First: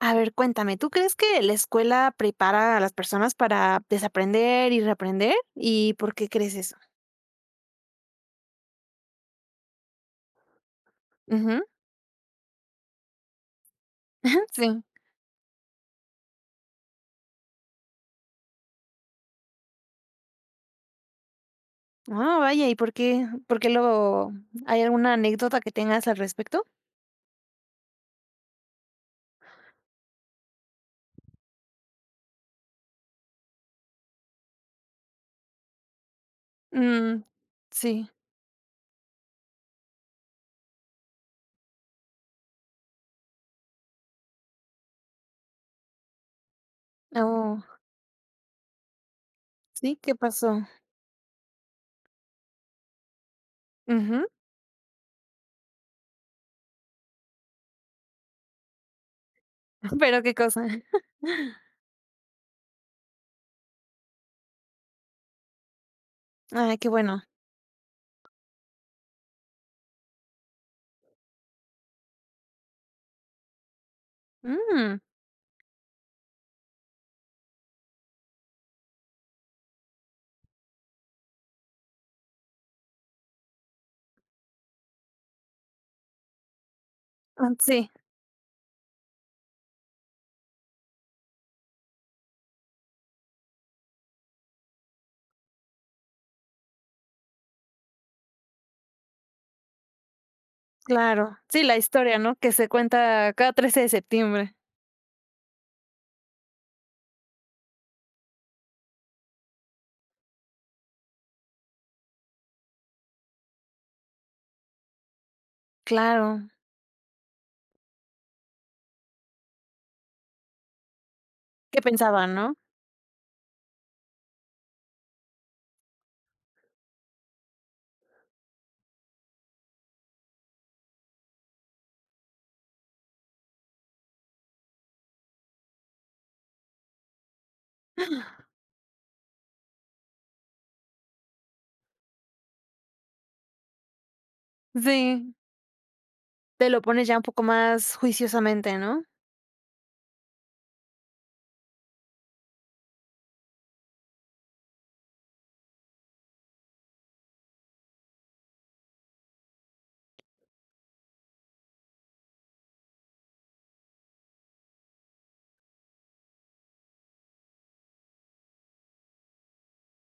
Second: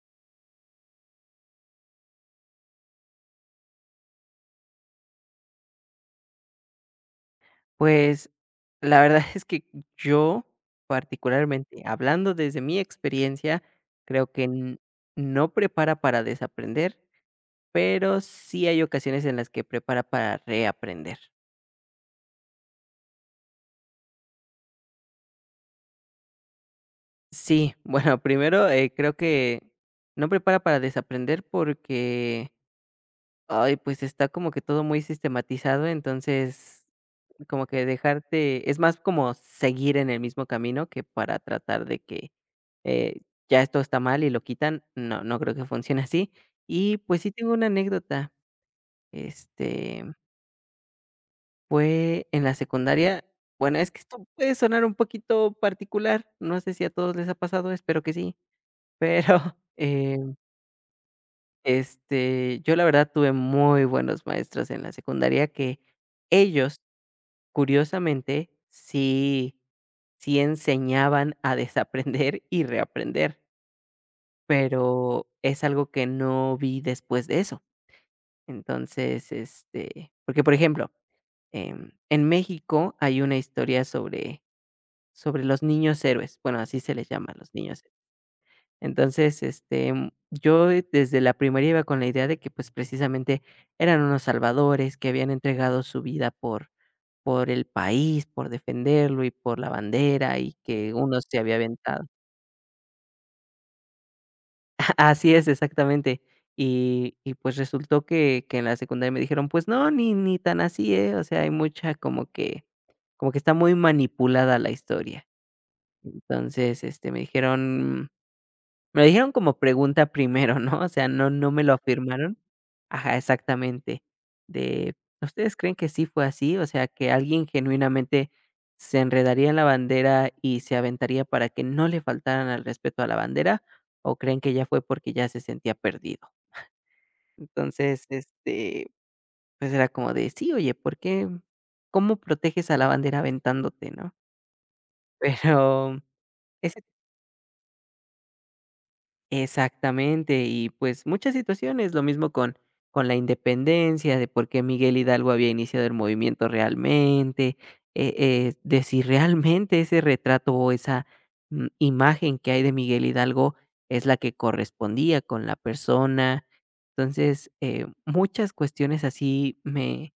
A ver, cuéntame, ¿tú crees que la escuela prepara a las personas para desaprender y reaprender? ¿Y por qué crees eso? Pues, la verdad es que yo, Ujú, particularmente, hablando desde mi experiencia, creo que n sí. no prepara para desaprender, pero sí hay ocasiones en las que prepara para reaprender. Ah, vaya, ¿y por qué lo hay alguna anécdota que tengas al respecto? Sí, bueno, primero, creo que no prepara para desaprender porque, ay, pues, está como que todo muy sistematizado, entonces Mm, como que sí. dejarte es más como seguir en el mismo camino que para tratar de que, eh, ya esto está mal y lo quitan. No, no creo que funcione así. Y, pues, sí tengo Oh, una anécdota. sí, Este, ¿qué pasó? fue en la secundaria. Bueno, es que esto Ujú, puede sonar un poquito particular. No sé si a todos les ha pasado, espero que sí. Pero, pero, ¿qué cosa? Yo la verdad tuve muy buenos maestros en la secundaria que Ay, ellos, qué bueno. curiosamente, sí enseñaban a desaprender y reaprender, Mm, pero es algo que no vi después de eso. Entonces, porque por ejemplo, en México hay una historia sobre los niños héroes, bueno, así se les llama a ah, los niños sí, héroes. Entonces, yo desde la primaria iba con la idea de que pues precisamente eran unos salvadores que habían entregado su vida por el país, por defenderlo y por la bandera y que uno se claro. había Sí, la aventado. historia, ¿no?, que se cuenta cada 13 de septiembre. Así es, exactamente. Y pues resultó que en la secundaria me dijeron: "Pues no, ni tan así, ¿eh?". O sea, hay mucha como que está muy manipulada la historia. Claro. Entonces, me lo dijeron como pregunta primero, ¿no? O sea, no me lo ¿Qué pensaban, afirmaron. no? Ajá, exactamente. De, ¿ustedes creen que sí fue así? O sea, que alguien genuinamente se enredaría en la bandera y se aventaría para que no le faltaran al respeto a la bandera, o creen que ya fue porque ya se sentía perdido. Entonces, pues era como de, sí, oye, ¿por qué? ¿Cómo proteges a la bandera aventándote, no? Sí. Pero Te lo ese pones ya un poco más juiciosamente, ¿no? Exactamente, y pues muchas situaciones, lo mismo con la independencia, de por qué Miguel Hidalgo había iniciado el movimiento realmente, de si realmente ese retrato o esa imagen que hay de Miguel Hidalgo es la que correspondía con la persona. Entonces, muchas cuestiones así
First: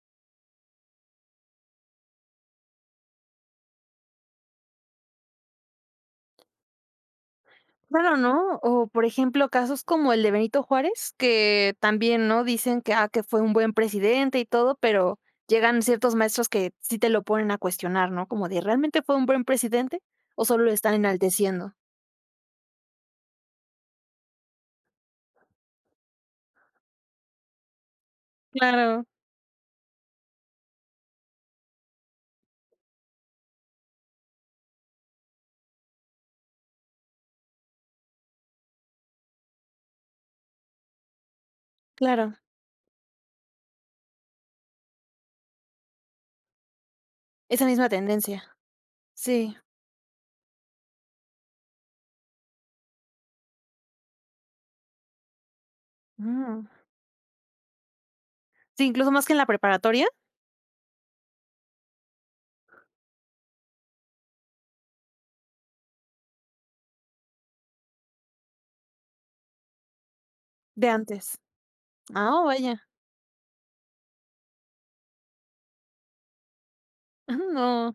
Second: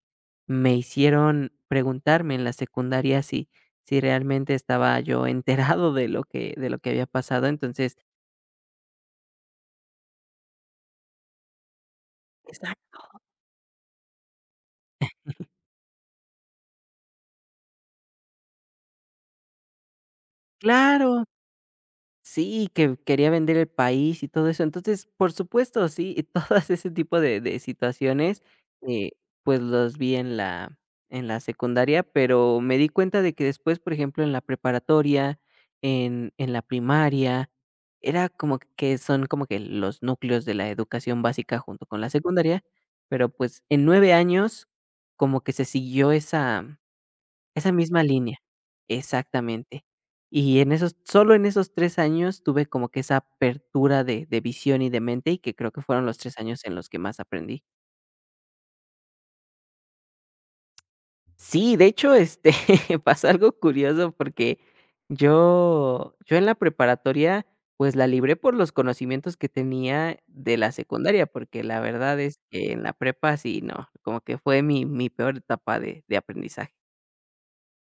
me hicieron preguntarme en la secundaria si, si realmente estaba yo enterado de lo de lo que había pasado. Entonces, Claro, ¿no? O, por ejemplo, casos como el de Benito Juárez, que también, ¿no? Dicen que, ah, que fue un buen presidente y todo, pero llegan ciertos maestros que sí te lo ponen a cuestionar, ¿no? Como de, ¿realmente fue un buen presidente o solo lo están claro, enalteciendo? sí, que quería vender el país y todo eso. Entonces, por supuesto, sí, y todas ese tipo de situaciones, Claro, eh, pues, los vi en la secundaria, pero me di cuenta de que después, por ejemplo, en la preparatoria, en la primaria, era como que son como que los núcleos de la educación básica junto con la claro, secundaria, pero, pues, en 9 años como que se siguió esa esa misma misma línea, tendencia. Sí, exactamente. Y en esos solo en esos 3 años tuve como que esa apertura de visión y de mente, y que creo que fueron los 3 años mm. en los que más aprendí. Sí, incluso más que en la preparatoria Sí, de hecho, pasa algo curioso porque yo en la preparatoria, pues, la libré por los conocimientos que tenía de la de secundaria, antes. porque la verdad es Ah, oh, que en vaya, la prepa sí, no, como que fue mi peor etapa de aprendizaje. no.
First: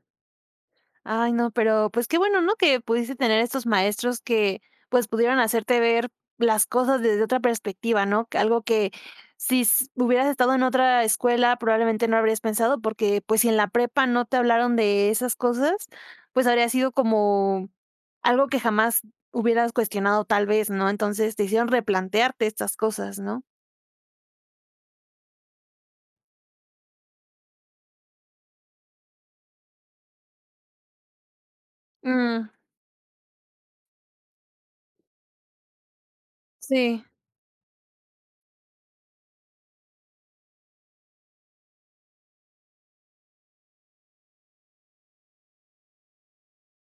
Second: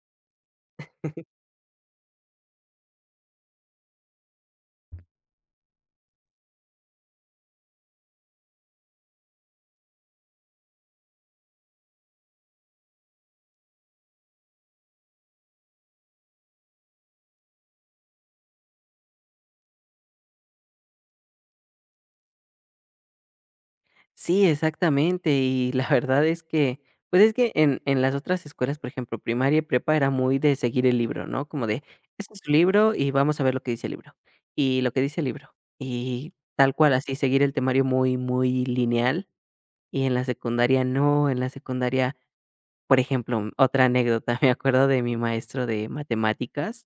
Ay, no, pero, pues, qué bueno, ¿no?, que pudiste tener estos maestros que, pues, pudieron hacerte ver las cosas desde otra perspectiva, ¿no? Que algo que si s hubieras estado en otra escuela, probablemente no habrías pensado, porque, pues, si en la prepa no te hablaron de esas cosas, pues, habría sido como algo que jamás hubieras cuestionado tal vez, ¿no? Entonces, te hicieron replantearte estas cosas, ¿no? Sí, exactamente. Y la verdad es pues es que en las otras escuelas, por ejemplo, primaria y prepa era muy de seguir el libro, ¿no? Como de, este es Mm, tu libro y vamos a ver lo que dice el libro. Y lo que dice el libro. Y tal cual, sí, así, seguir el temario muy, muy lineal. Y en la secundaria no, en la secundaria, por ejemplo, otra anécdota, me acuerdo de mi maestro de matemáticas.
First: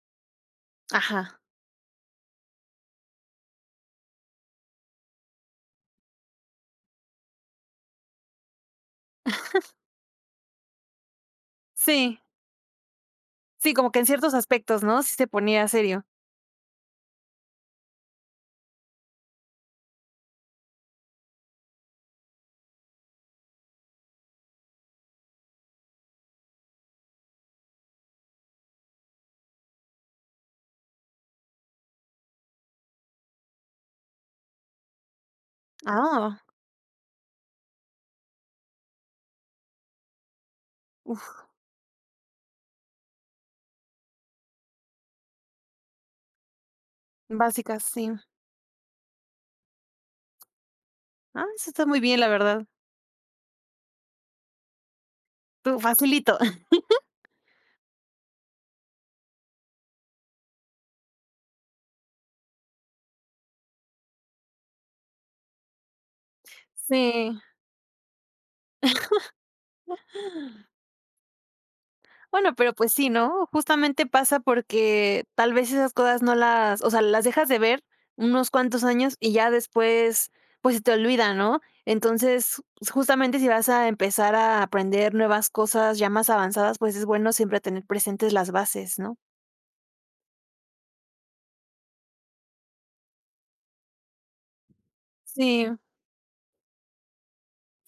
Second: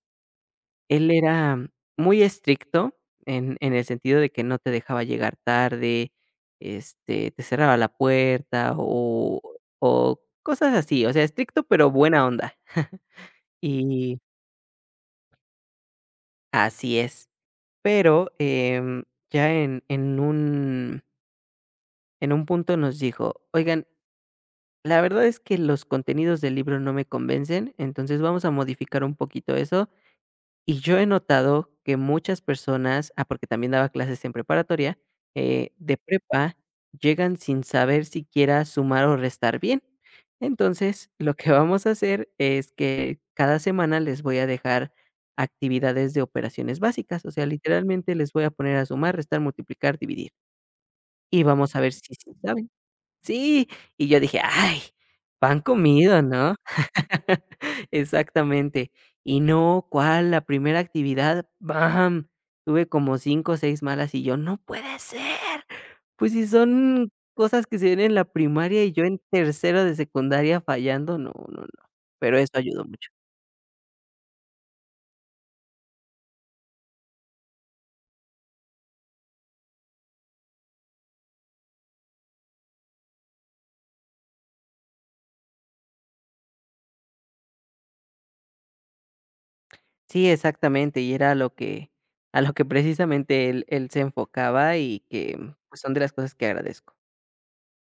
Él ajá. era muy estricto en el sentido de que no te dejaba llegar tarde, te cerraba la puerta o cosas así, o sea, estricto, pero Sí, buena onda. sí, como que en Y ciertos aspectos, ¿no? Sí se ponía serio. Así es, pero, ya en un punto nos dijo: "Oigan, la verdad es que los contenidos del libro no me convencen, entonces vamos a modificar un poquito eso". Y yo he notado que muchas personas, ah, porque también daba clases en preparatoria, de Ah. prepa, llegan sin saber siquiera sumar o restar bien. Entonces, lo que vamos a hacer es que cada semana les voy a dejar actividades de operaciones básicas, o sea, Básicas, sí. literalmente les voy a poner a sumar, restar, multiplicar, dividir, y Ah, eso vamos a está ver si muy bien, la sí verdad. saben. Sí, y yo dije: "Ay, pan Tú, comido", facilito. ¿no? Exactamente. Y no, ¿cuál? La primera actividad, ¡bam!, tuve como 5 o 6 malas, y yo: "No puede ser". Pues, si son Sí. cosas que se ven en la primaria, y yo en tercero de secundaria fallando, no, no, no. Pero eso Bueno, pero ayudó pues sí, mucho. ¿no? Justamente pasa porque tal vez esas cosas no las, o sea, las dejas de ver unos cuantos años y ya después, pues se te olvida, ¿no? Entonces, justamente si vas a empezar a aprender nuevas cosas ya más avanzadas, pues es bueno siempre tener presentes las bases, ¿no? Sí, exactamente, y era a lo que precisamente él se enfocaba, y Sí, pues, son de las cosas que agradezco.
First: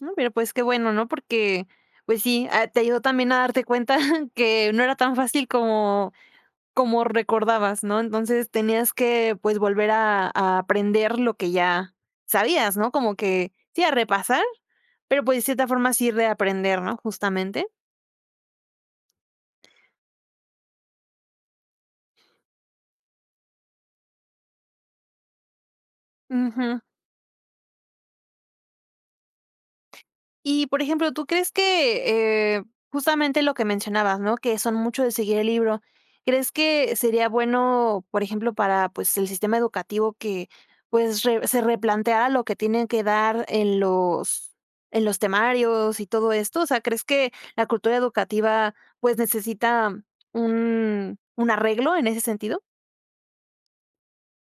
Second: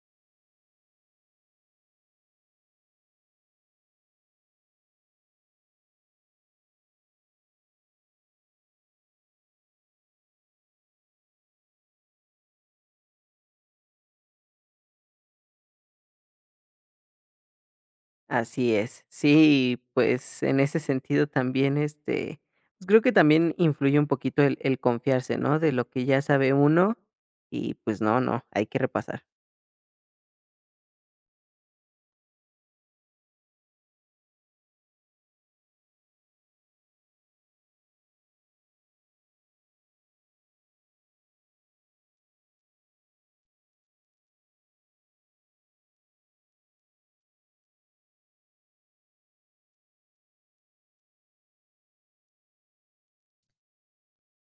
no, pero pues qué bueno, ¿no? Porque, pues sí, ah, te ayudó también a darte cuenta que no era tan fácil como como recordabas, ¿no? Entonces tenías que, pues, volver a aprender lo que ya sabías, ¿no? Como que sí, a repasar, pero, pues, de cierta forma sí reaprender, ¿no? Justamente. Así es. Sí, pues, en ese sentido también, pues, creo que también influye un poquito el confiarse, ¿no? De lo que ya sabe uno y, pues, no, no, hay que repasar. Y, por ejemplo, ¿tú crees que, justamente lo que mencionabas, no? Que son mucho de seguir el libro. ¿Crees que sería bueno, por ejemplo, para, pues, el sistema educativo que, pues, re se replanteara lo que tienen que dar en los temarios y todo esto? O sea, ¿crees que la cultura educativa, pues, necesita un arreglo en ese sentido?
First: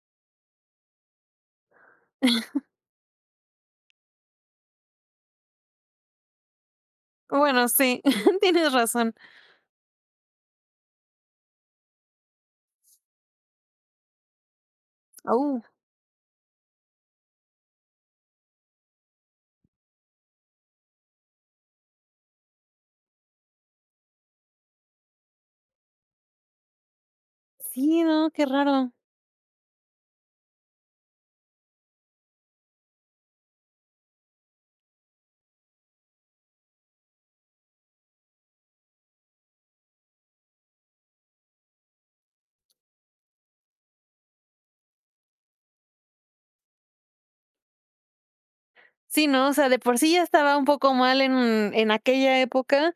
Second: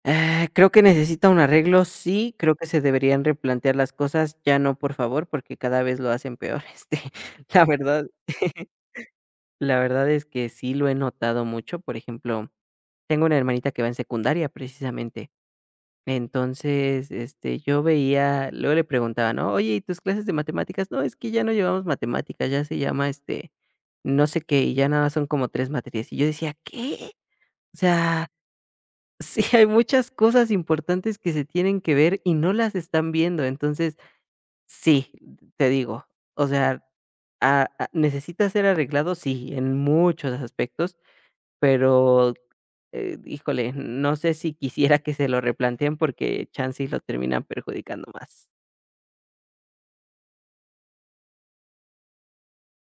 Ah, creo que necesita un arreglo, sí, creo que se deberían replantear las cosas, ya no, por favor, porque cada vez lo hacen peor, este, la Bueno, sí, verdad tienes razón. la verdad es que sí lo he notado mucho, por ejemplo, tengo una hermanita que va en secundaria, precisamente. Oh, Entonces, yo veía, luego le preguntaba, ¿no? Oye, ¿y tus clases de matemáticas? No, es que ya no llevamos matemáticas, ya se llama no sé qué, y ya nada más son como tres materias. Y yo decía, ¿qué? O sí, sea, no, qué raro. sí hay muchas cosas importantes que se tienen que ver y no las están viendo. Entonces, sí, te digo, o sea, necesita ser arreglado, sí, en muchos aspectos, pero híjole, no sé si quisiera que se lo replanteen porque chance y lo terminan perjudicando más. Sí, no, o sea, de por sí ya estaba un poco mal en aquella época,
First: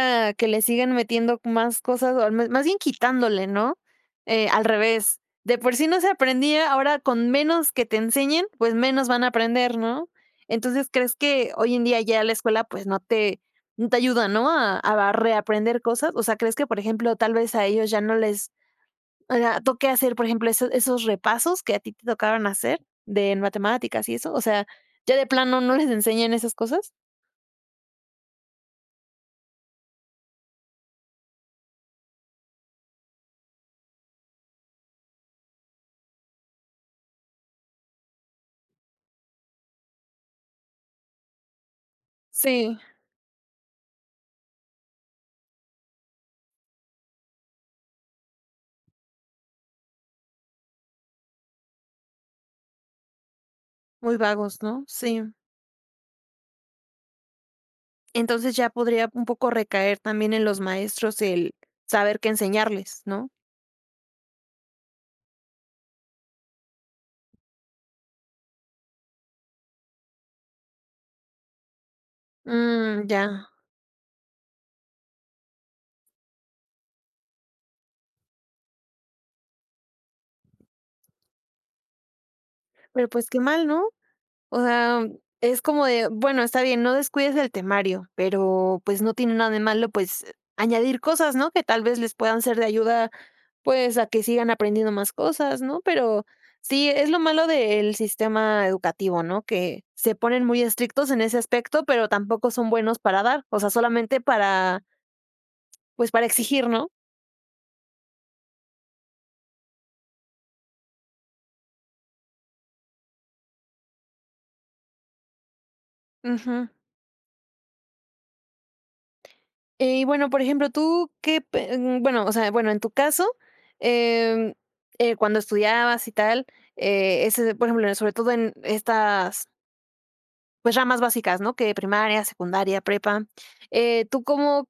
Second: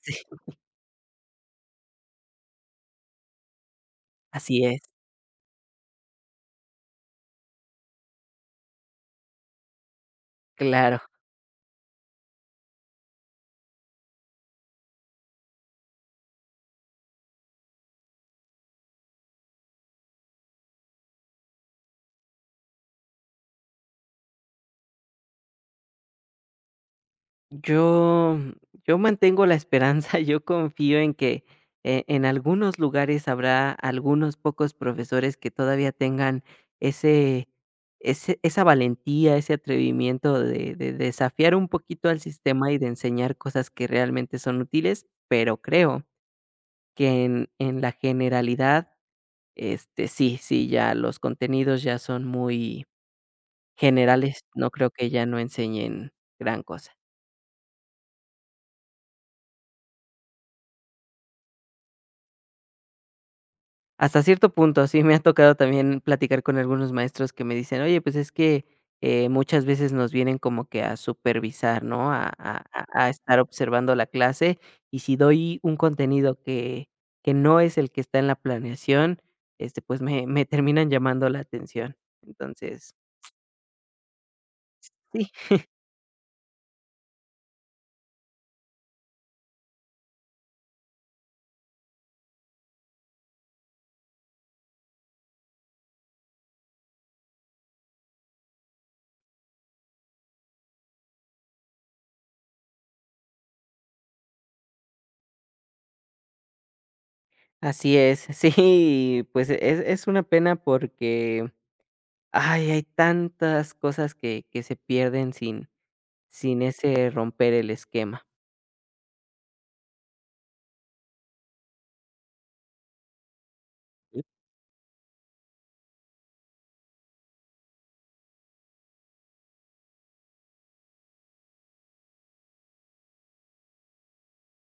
Sí, que le siguen metiendo más cosas, o al me más bien quitándole, ¿no? Así Al es. revés, de por sí no se aprendía, ahora con menos que te enseñen, pues menos van a aprender, ¿no? Entonces, Claro, ¿crees que hoy en día ya la escuela, pues no te no te ayuda, no? A reaprender cosas, o sea, ¿crees que, por ejemplo, tal vez a ellos ya no les o sea, toque hacer, por ejemplo, eso esos repasos que a ti te tocaron hacer de en matemáticas y eso, o sea, ya de plano no les enseñan esas cosas. yo yo mantengo la esperanza, yo confío en que en algunos lugares habrá algunos pocos profesores que todavía tengan ese ese esa valentía, ese atrevimiento de desafiar un poquito al sistema y Sí, de enseñar cosas que realmente son útiles, pero creo que en la generalidad sí, sí, ya los contenidos ya son muy muy generales, vagos, no ¿no? creo que Sí. ya no enseñen gran cosa. Entonces ya podría un poco recaer también en los maestros el saber qué enseñarles, ¿no? Hasta cierto punto, sí me ha tocado también platicar con algunos maestros que me dicen: "Oye, pues es que, muchas veces nos vienen como que a supervisar, ¿no? A Mm, estar ya. observando la clase, y si doy un contenido que no es el que está en la planeación, pues me terminan llamando la atención". Entonces, Pero pues qué mal, ¿no? O sea, sí. es como de, bueno, está bien, no descuides el temario, pero, pues, no tiene nada de malo, pues, añadir cosas, ¿no?, que tal vez les puedan ser de ayuda, pues, a que sigan aprendiendo más cosas, ¿no? Pero sí, es lo malo del sistema educativo, ¿no?, que se ponen muy estrictos en ese aspecto, pero tampoco son buenos para dar, o sea, solamente para, pues, para exigir, ¿no? Así es. Sí, pues es una pena porque, ay, hay tantas cosas que se pierden sin Ujú. ese romper el esquema. Y bueno, por ejemplo, tú qué pe mm, bueno, o sea, bueno, en tu caso, Y em, cuando estudiabas y tal, ese, por ejemplo, sobre todo en estas, pues, ramas básicas, ¿no? Que primaria, secundaria, prepa, ¿tú cómo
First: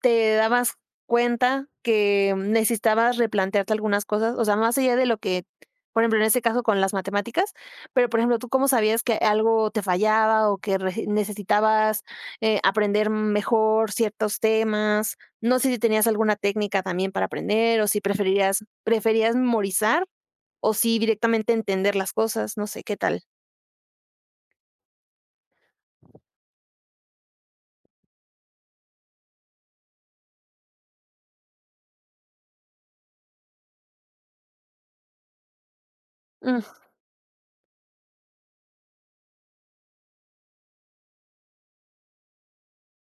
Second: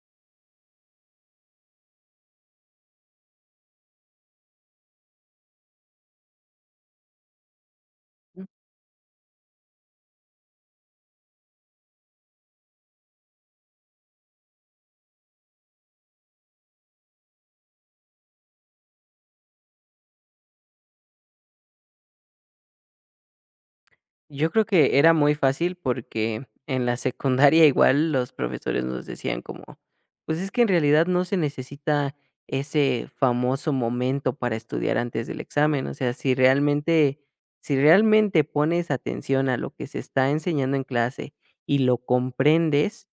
te dabas cuenta que necesitabas replantearte algunas cosas, o sea, más allá de lo que, por ejemplo, en este caso con las matemáticas, pero, por ejemplo, ¿tú cómo sabías que algo te fallaba o que re- necesitabas aprender mejor ciertos temas? No sé si tenías alguna técnica también para aprender o si preferías memorizar o si directamente entender las cosas, no sé, ¿qué tal? yo creo que era muy fácil porque en la secundaria igual los profesores nos decían como, pues es que en realidad no se necesita ese famoso momento para estudiar antes del examen, o sea, Mm, si realmente pones atención a lo que se está enseñando en clase y lo comprendes.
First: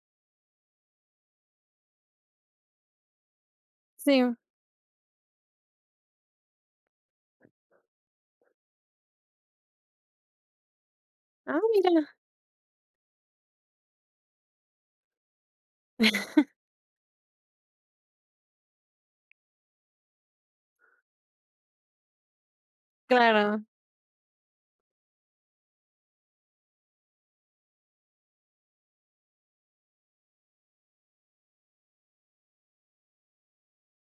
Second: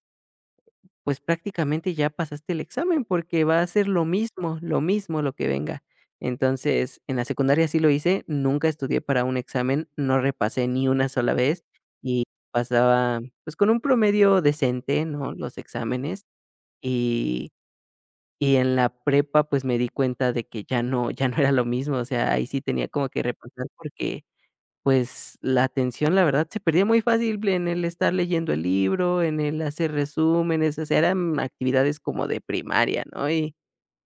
Pues prácticamente ya pasaste el examen, porque va a ser lo sí. mismo, lo mismo lo que venga. Entonces, en la secundaria sí lo hice, nunca estudié para un examen, no repasé ni una sola Ah, vez mira, y pasaba, pues, con un promedio decente, ¿no?, los exámenes, y y en la prepa, pues, me di cuenta de que ya no era lo mismo, o sea, ahí sí tenía como que claro. repasar porque pues, la atención, la verdad, se perdía muy fácil en el estar leyendo el libro, en el hacer resúmenes, o sea, eran actividades como de primaria, ¿no? Y,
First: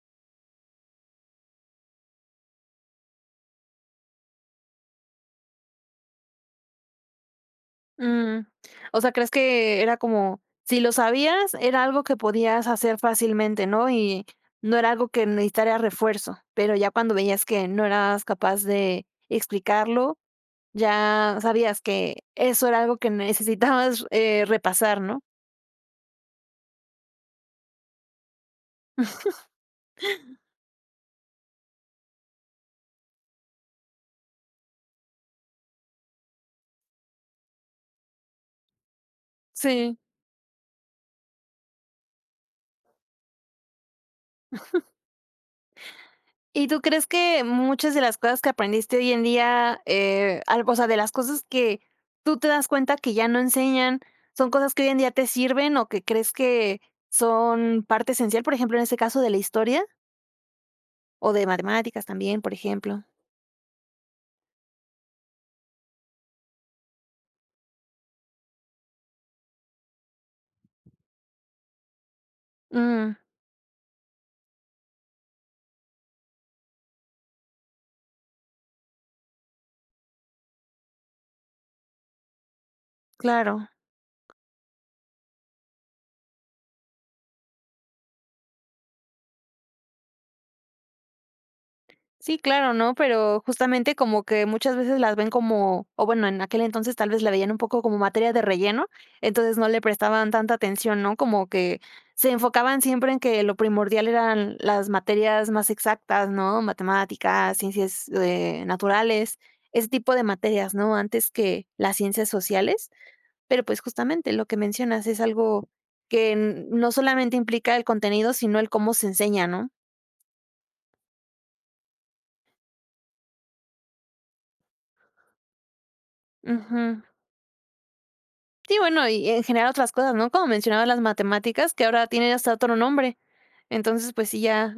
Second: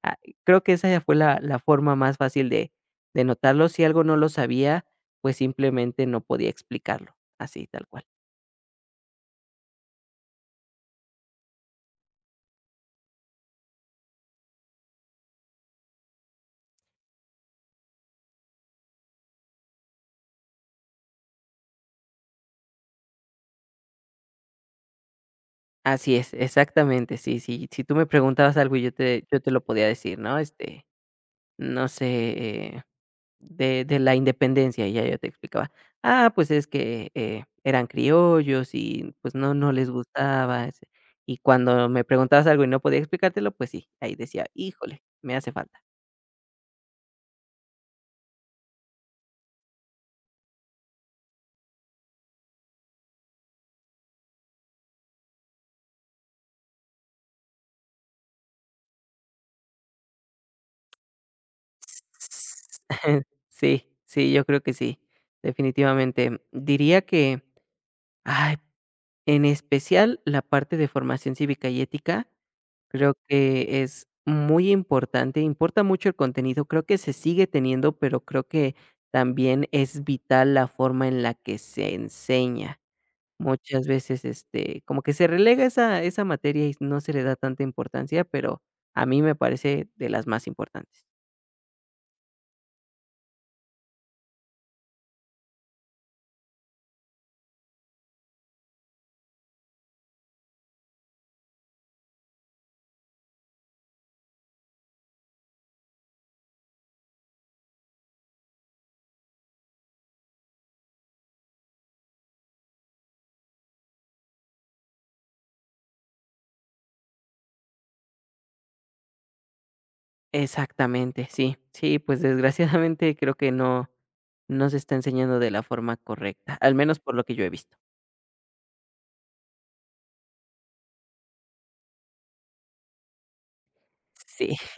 ah, creo que esa ya fue la forma más fácil de notarlo. Si algo no lo sabía, pues, simplemente no podía explicarlo, así, tal cual. Mm, o sea, ¿crees que era como, si lo sabías, era algo que podías hacer fácilmente, ¿no? Y no era algo que necesitara refuerzo, pero ya cuando veías que no eras capaz de explicarlo, ya sabías que eso era algo que necesitabas repasar, ¿no? Así es, exactamente, sí, sí. Si tú me preguntabas algo, yo te lo podía decir, ¿no? Este, no sé, eh, de la independencia, y ya yo te explicaba, ah, pues es que, eran criollos y, pues, no les Sí, gustaba ese. Y cuando me preguntabas algo y no podía explicártelo, pues sí, ahí decía: "Híjole, me hace falta". ¿y tú crees que muchas de las cosas que aprendiste hoy en día, al o sea, de las cosas que tú te das cuenta que ya no enseñan, son cosas que hoy en día te sirven o que crees que son parte esencial, por ejemplo, en este caso de la historia o de S- matemáticas también, por ejemplo? Sí, sí, yo creo que sí, definitivamente. Diría que, ay, en especial la parte de formación cívica y ética. Creo Mm, que es muy importante, importa mucho el contenido, creo que se sigue teniendo, pero creo que también es vital la forma en la que se enseña. claro. Muchas veces, como que se relega esa materia y no se le da tanta importancia, pero a mí me parece de las más importantes. Sí, claro, ¿no? Pero justamente como que muchas veces las ven como, o bueno, en aquel entonces tal vez la veían un poco como materia de relleno, entonces no le prestaban tanta atención, ¿no? Como que se enfocaban siempre en que lo primordial eran las materias más exactas, ¿no? Matemáticas, ciencias naturales, ese tipo de materias, ¿no? Antes que las ciencias sociales. Pero pues justamente lo que mencionas es algo que n- no solamente implica el contenido, sino el cómo se enseña, ¿no? Exactamente, sí, sí, pues desgraciadamente creo que no se está enseñando de la forma correcta, al menos Ujú. por lo que yo he visto. Sí, bueno, y en general otras cosas, ¿no? Como mencionabas las matemáticas, que ahora tienen hasta otro nombre. Entonces, pues sí, Sí. ya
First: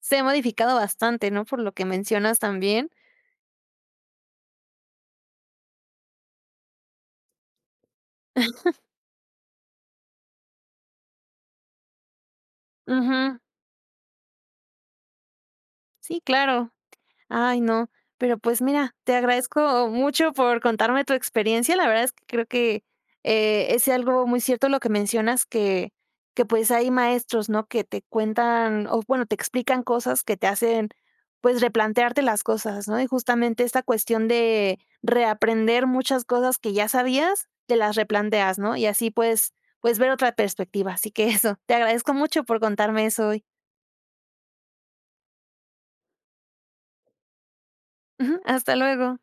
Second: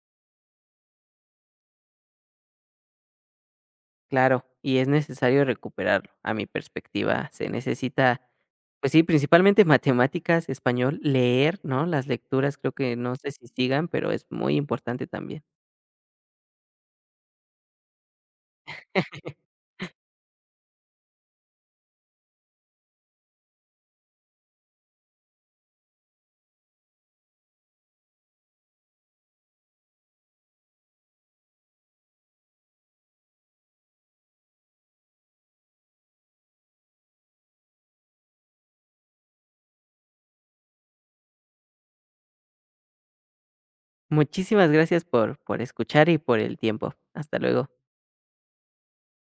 se ha modificado bastante, ¿no? Por lo que mencionas también. Claro, y es necesario recuperarlo. A mi perspectiva, se necesita, pues sí, principalmente matemáticas, español, leer, ¿no? Las lecturas creo que no sé Ujú. si sigan, pero es muy importante también. Sí, claro. Ay, no. Pero pues mira, te agradezco mucho por contarme tu experiencia. La verdad es que creo que es algo muy cierto lo que mencionas, que pues hay maestros, ¿no? Que te cuentan, o bueno, te explican cosas que te hacen pues replantearte las cosas, ¿no? Y justamente esta cuestión de reaprender muchas cosas que ya sabías, te las replanteas, ¿no? Y así pues, pues ver otra perspectiva. Así que eso, te agradezco mucho por contarme eso hoy. Muchísimas gracias por escuchar y por el tiempo. Hasta luego. Hasta luego.